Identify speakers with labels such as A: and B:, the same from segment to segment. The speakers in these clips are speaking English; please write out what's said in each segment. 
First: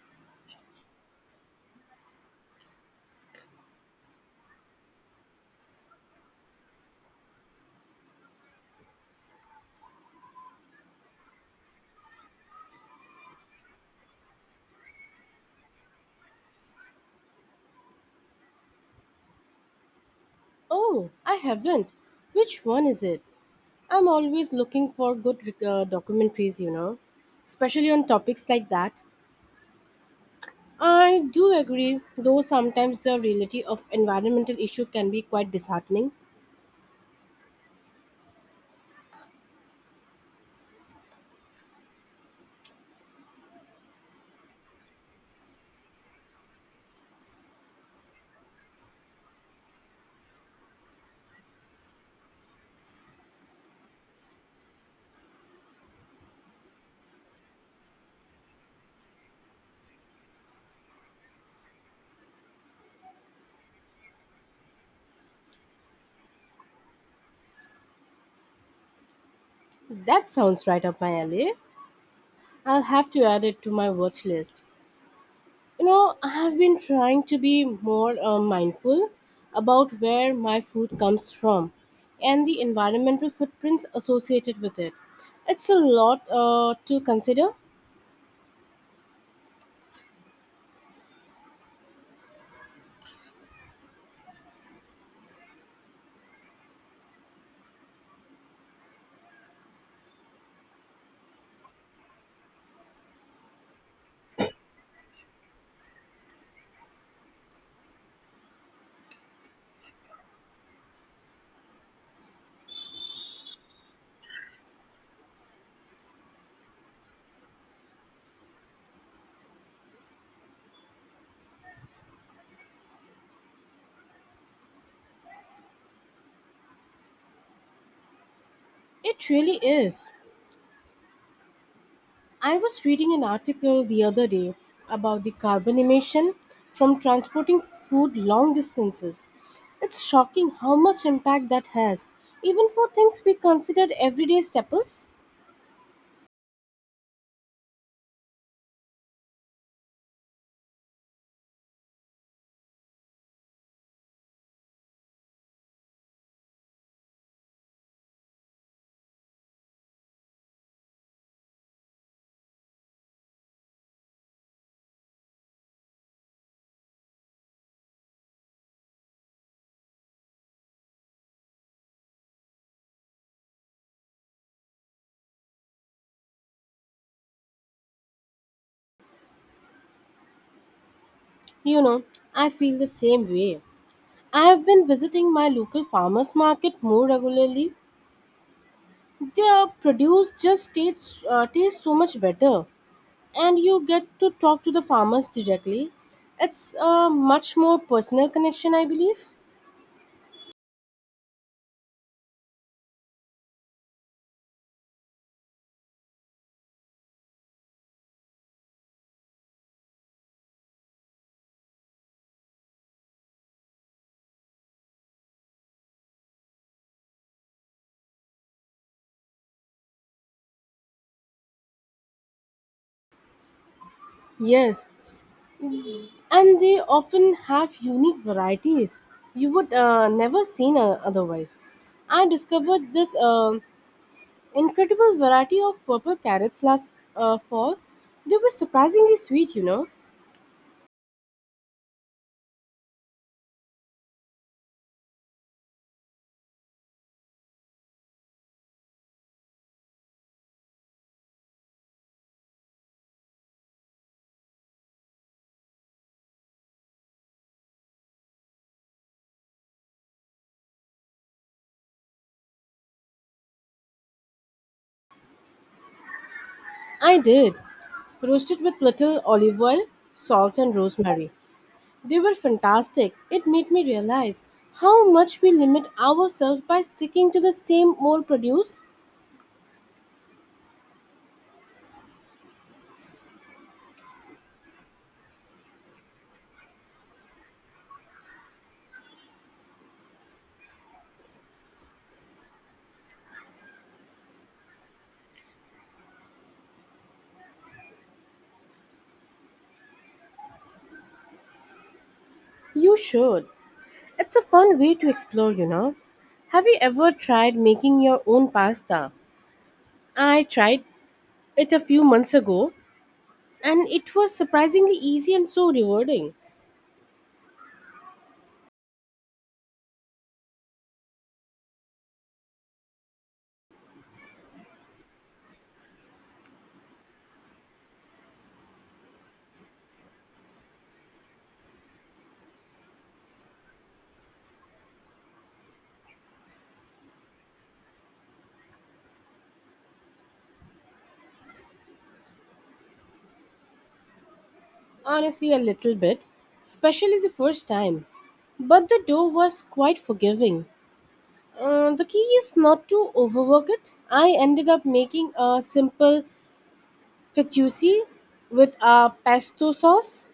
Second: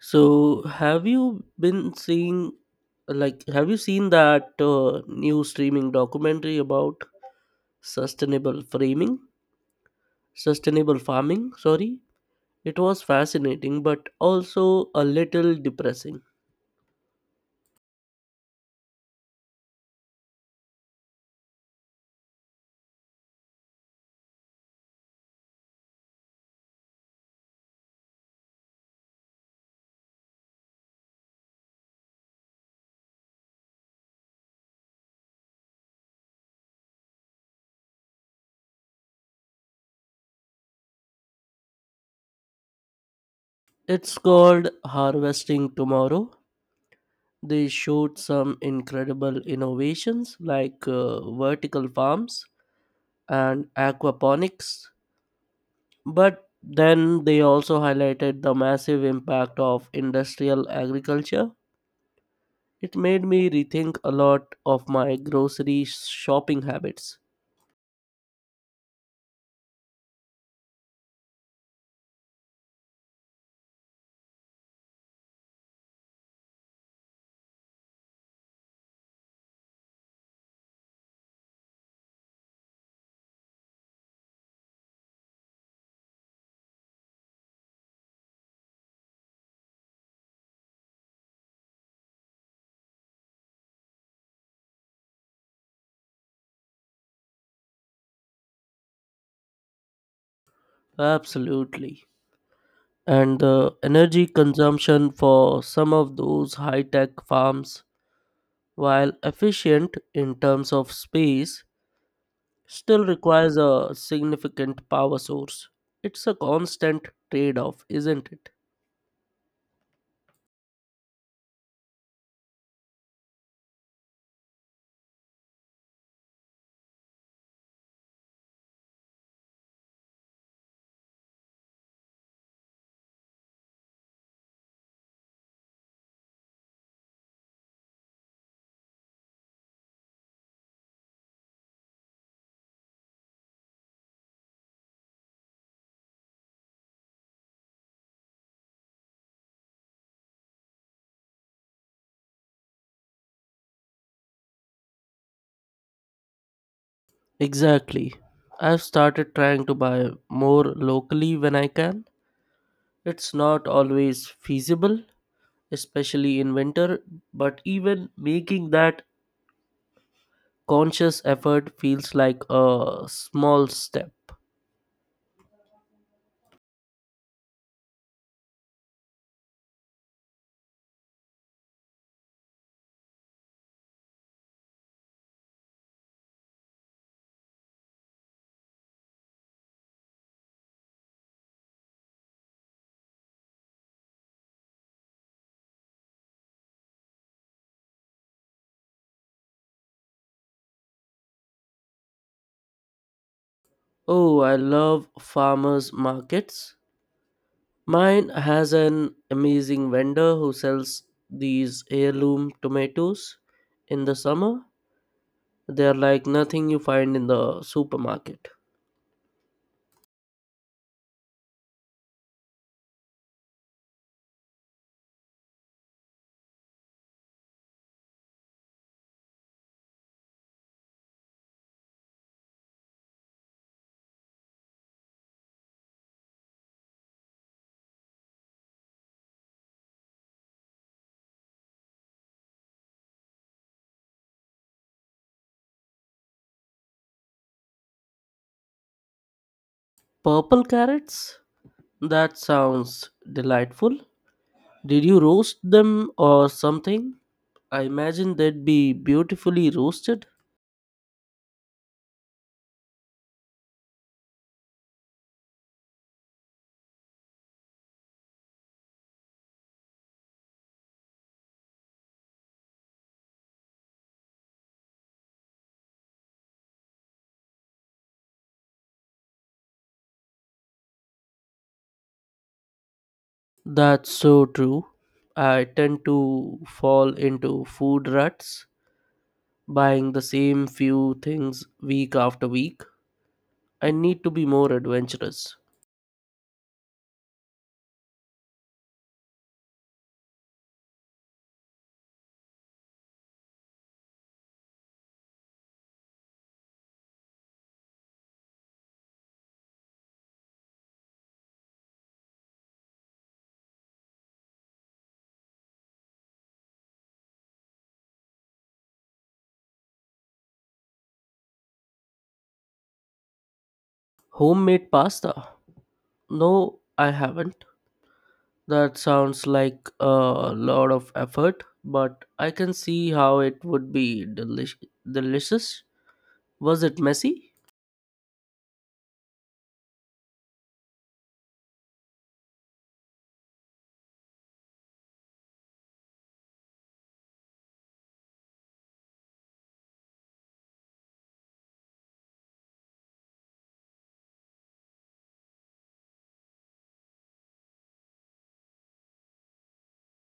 A: So, have you been seeing, like, have you seen that new streaming documentary about sustainable framing, sustainable farming? Sorry, it was fascinating, but also a little depressing.
B: Oh, I haven't. Which one is it? I'm always looking for good documentaries, you know, especially on topics like that. I do agree, though sometimes the reality of environmental issue can be quite disheartening.
A: It's called Harvesting Tomorrow. They showed some incredible innovations like vertical farms and aquaponics. But then they also highlighted the massive impact of industrial agriculture. It made me rethink a lot of my grocery shopping habits.
B: That sounds right up my alley. I'll have to add it to my watch list. You know, I have been trying to be more mindful about where my food comes from and the environmental footprints associated with it. It's a lot to consider.
A: Absolutely. And the energy consumption for some of those high tech farms, while efficient in terms of space, still requires a significant power source. It's a constant trade off, isn't it?
B: It really is. I was reading an article the other day about the carbon emission from transporting food long distances. It's shocking how much impact that has, even for things we considered everyday staples.
A: Exactly. I've started trying to buy more locally when I can. It's not always feasible, especially in winter, but even making that conscious effort feels like a small step.
B: You know, I feel the same way. I have been visiting my local farmers market more regularly. Their produce just tastes so much better, and you get to talk to the farmers directly. It's a much more personal connection, I believe.
A: Oh, I love farmers markets. Mine has an amazing vendor who sells these heirloom tomatoes in the summer. They are like nothing you find in the supermarket.
B: Yes, and they often have unique varieties you would never seen otherwise. I discovered this incredible variety of purple carrots last fall. They were surprisingly sweet, you know.
A: Purple carrots? That sounds delightful. Did you roast them or something? I imagine they'd be beautifully roasted.
B: I did. Roasted with little olive oil, salt, and rosemary. They were fantastic. It made me realize how much we limit ourselves by sticking to the same old produce.
A: That's so true. I tend to fall into food ruts, buying the same few things week after week. I need to be more adventurous.
B: You should. It's a fun way to explore, you know. Have you ever tried making your own pasta? I tried it a few months ago and it was surprisingly easy and so rewarding.
A: Homemade pasta? No, I haven't. That sounds like a lot of effort, but I can see how it would be delicious. Was it messy?
B: Honestly, a little bit, especially the first time. But the dough was quite forgiving. The key is not to overwork it. I ended up making a simple fettuccine with a pesto sauce.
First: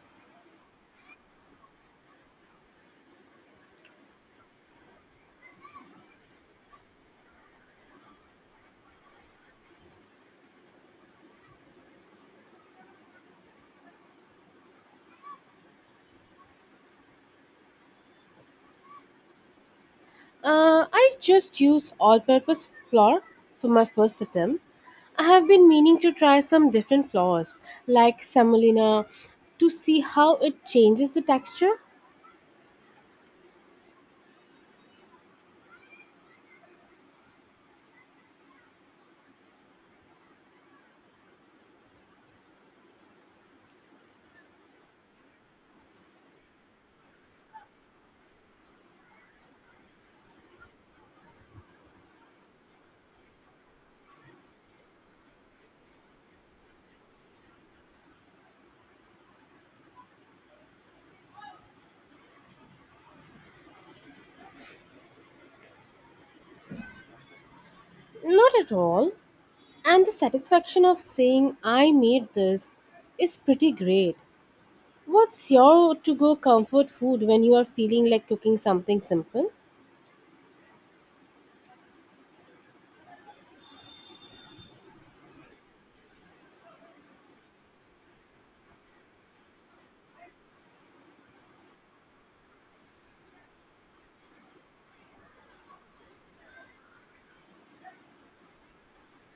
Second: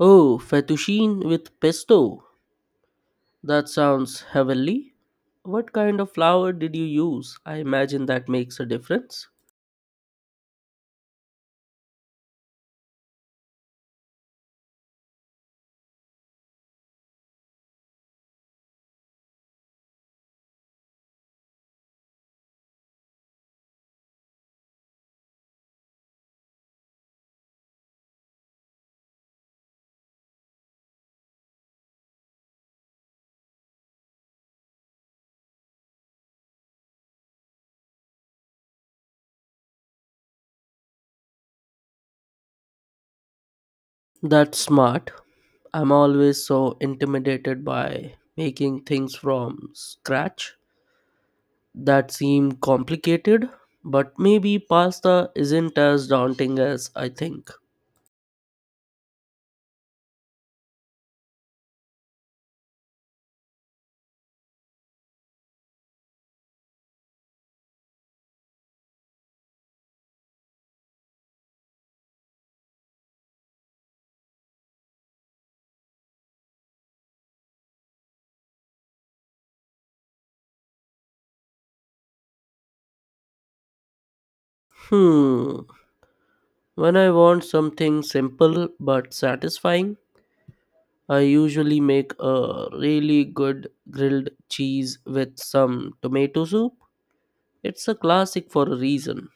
A: Oh, fettuccine with pesto. That sounds heavenly. What kind of flour did you use? I imagine that makes a difference.
B: I just used all-purpose flour for my first attempt. I have been meaning to try some different flours, like semolina, to see how it changes the texture.
A: That's smart. I'm always so intimidated by making things from scratch. That seemed complicated, but maybe pasta isn't as daunting as I think.
B: Not at all. And the satisfaction of saying I made this is pretty great. What's your to go comfort food when you are feeling like cooking something simple?
A: Hmm. When I want something simple but satisfying, I usually make a really good grilled cheese with some tomato soup. It's a classic for a reason.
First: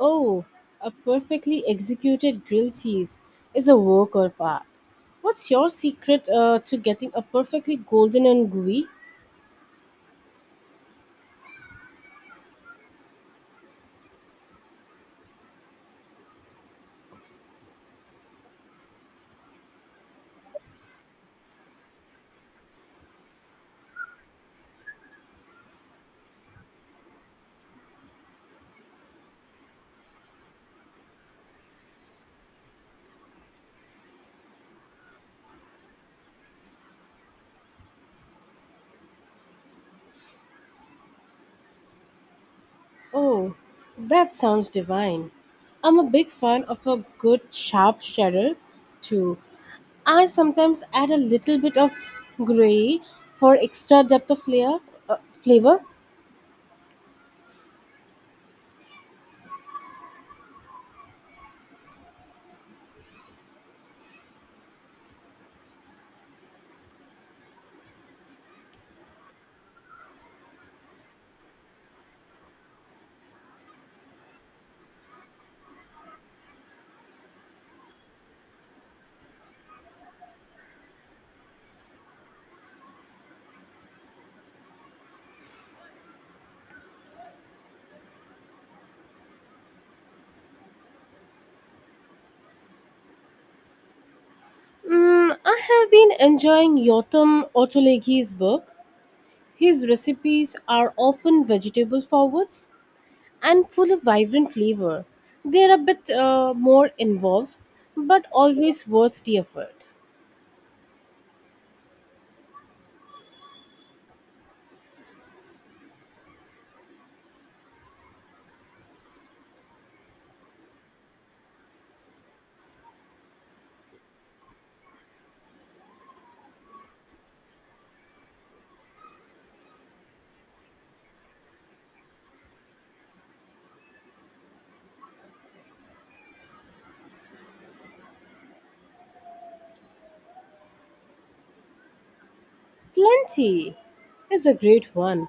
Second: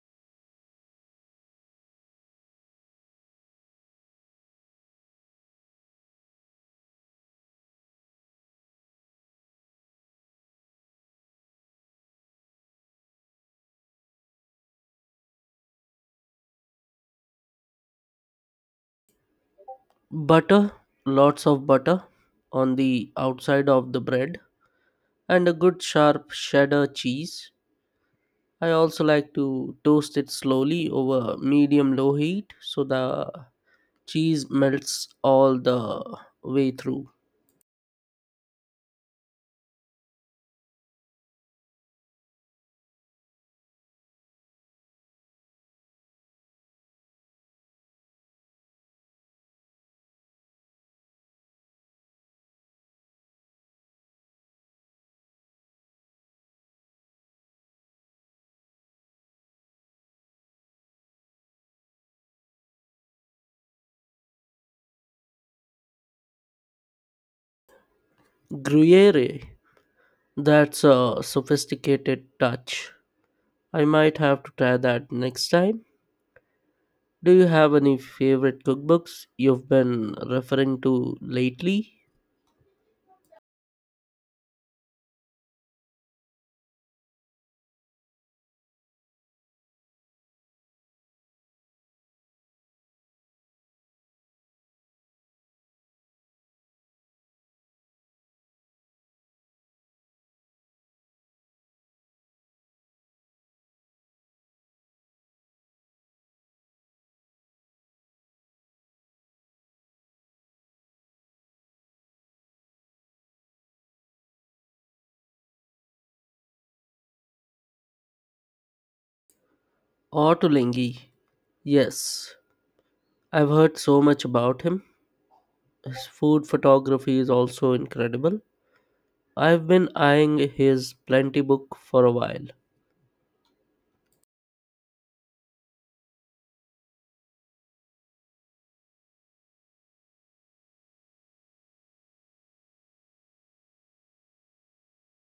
B: Oh, a perfectly executed grilled cheese is a work of art. What's your secret to getting a perfectly golden and gooey?
A: Butter, lots of butter on the outside of the bread, and a good sharp cheddar cheese. I also like to toast it slowly over medium low heat so the cheese melts all the way through.
B: Oh, that sounds divine. I'm a big fan of a good sharp cheddar too. I sometimes add a little bit of gray for extra depth of flavor.
A: Gruyere, that's a sophisticated touch. I might have to try that next time. Do you have any favorite cookbooks you've been referring to lately?
B: I have been enjoying Yotam Ottolenghi's book. His recipes are often vegetable forwards and full of vibrant flavor. They're a bit more involved, but always worth the effort.
A: Otto Lengi. Yes, I've heard so much about him. His food photography is also incredible. I've been eyeing his plenty book for a while.
B: Plenty is a great one.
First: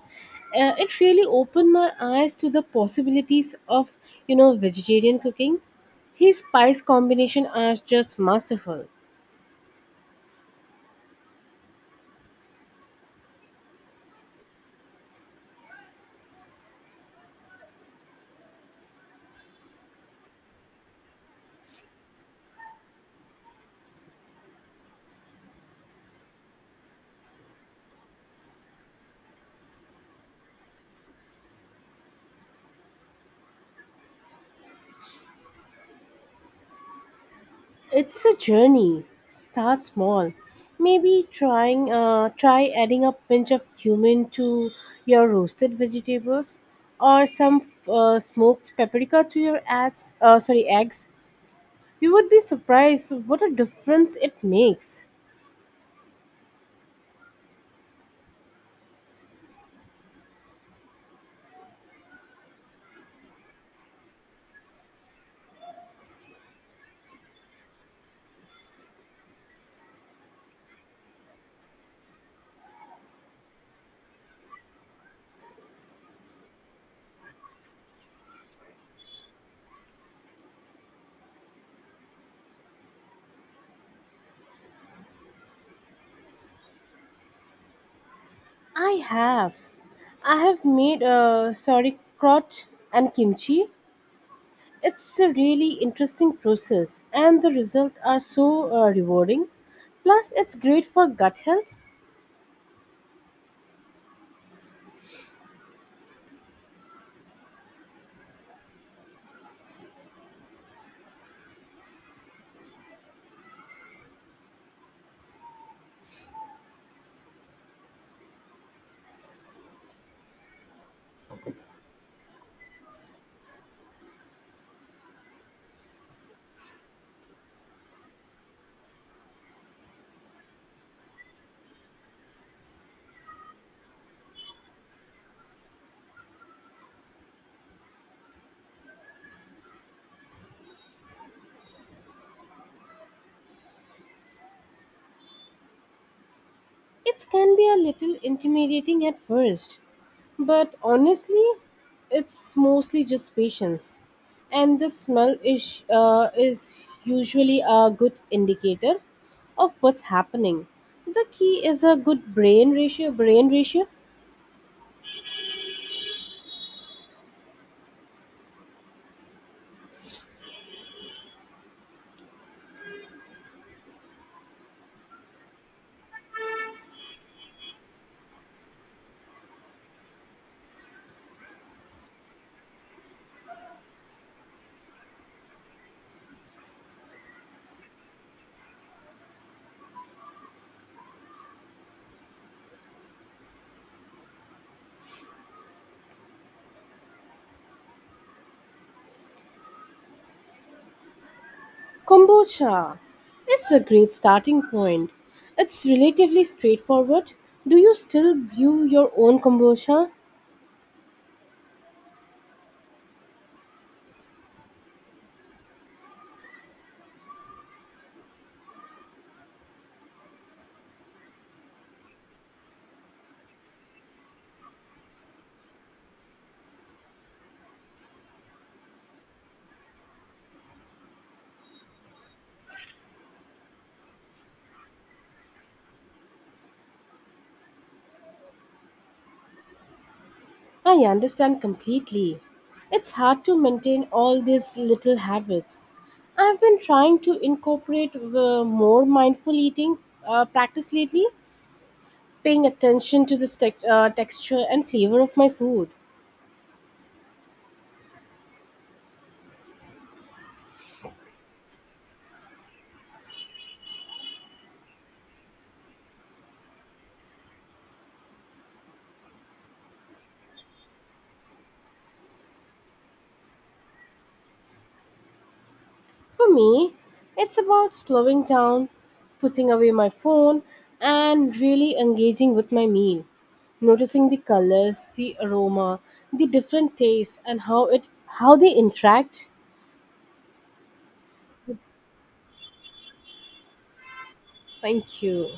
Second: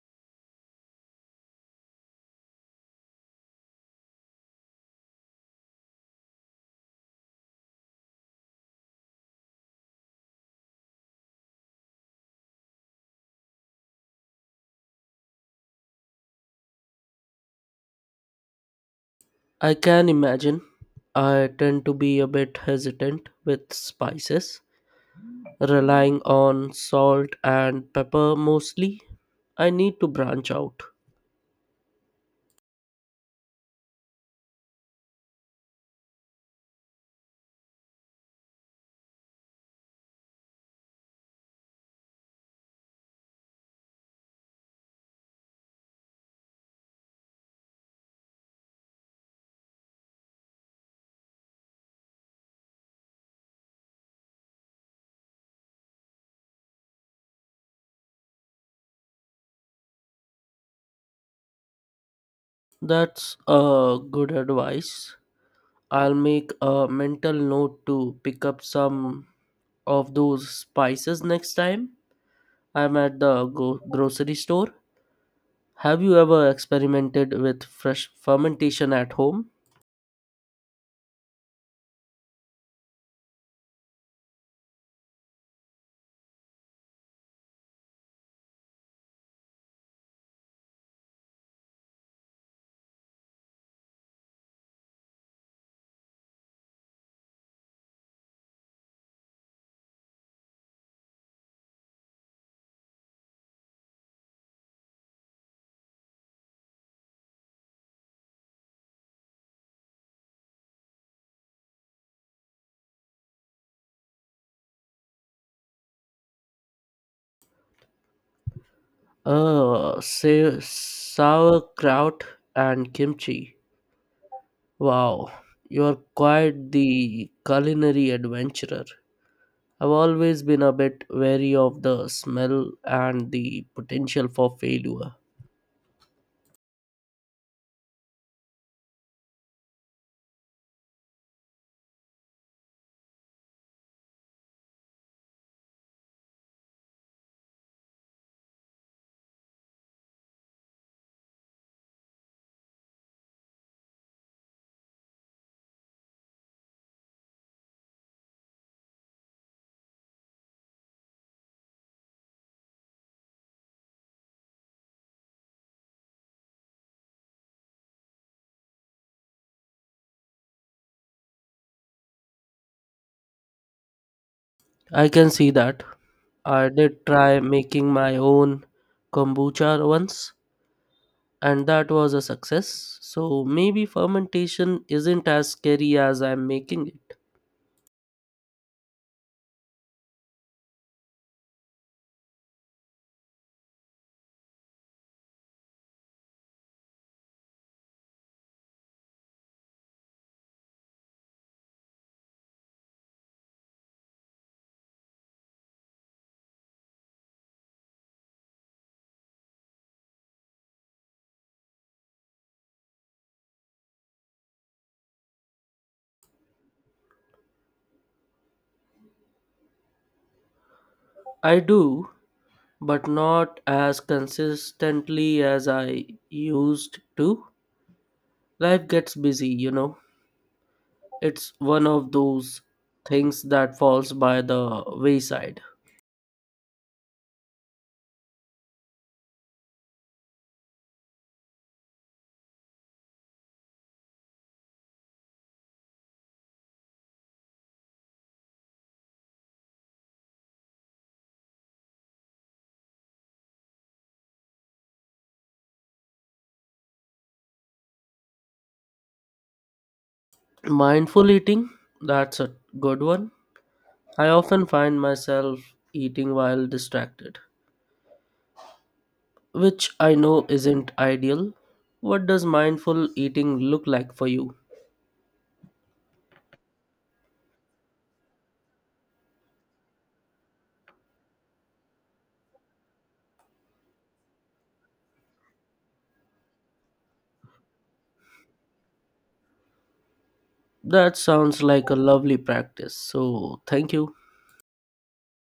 B: It really opened my eyes to the possibilities of, you know, vegetarian cooking. His spice combination are just masterful.
A: I can imagine. I tend to be a bit hesitant with spices, relying on salt and pepper mostly. I need to branch out.
B: It's a journey. Start small. Maybe try adding a pinch of cumin to your roasted vegetables, or some smoked paprika to your ads. Sorry, eggs. You would be surprised what a difference it makes.
A: That's a good advice. I'll make a mental note to pick up some of those spices next time I'm at the grocery store. Have you ever experimented with fresh fermentation at home?
B: I have. I have made sauerkraut and kimchi. It's a really interesting process, and the results are so rewarding. Plus, it's great for gut health.
A: Say sauerkraut and kimchi. Wow, you're quite the culinary adventurer. I've always been a bit wary of the smell and the potential for failure.
B: It can be a little intimidating at first, but honestly, it's mostly just patience. And the smell is usually a good indicator of what's happening. The key is a good brain ratio. Brain ratio.
A: I can see that. I did try making my own kombucha once, and that was a success. So maybe fermentation isn't as scary as I'm making it.
B: Kombucha is a great starting point. It's relatively straightforward. Do you still brew your own kombucha?
A: I do, but not as consistently as I used to. Life gets busy, you know. It's one of those things that falls by the wayside.
B: I understand completely. It's hard to maintain all these little habits. I've been trying to incorporate more mindful eating practice lately, paying attention to the texture and flavor of my food.
A: Mindful eating, that's a good one. I often find myself eating while distracted, which I know isn't ideal. What does mindful eating look like for you?
B: For me, it's about slowing down, putting away my phone, and really engaging with my meal. Noticing the colors, the aroma, the different taste, and how they interact.
A: That sounds like a lovely practice. So, thank you.
B: Thank you.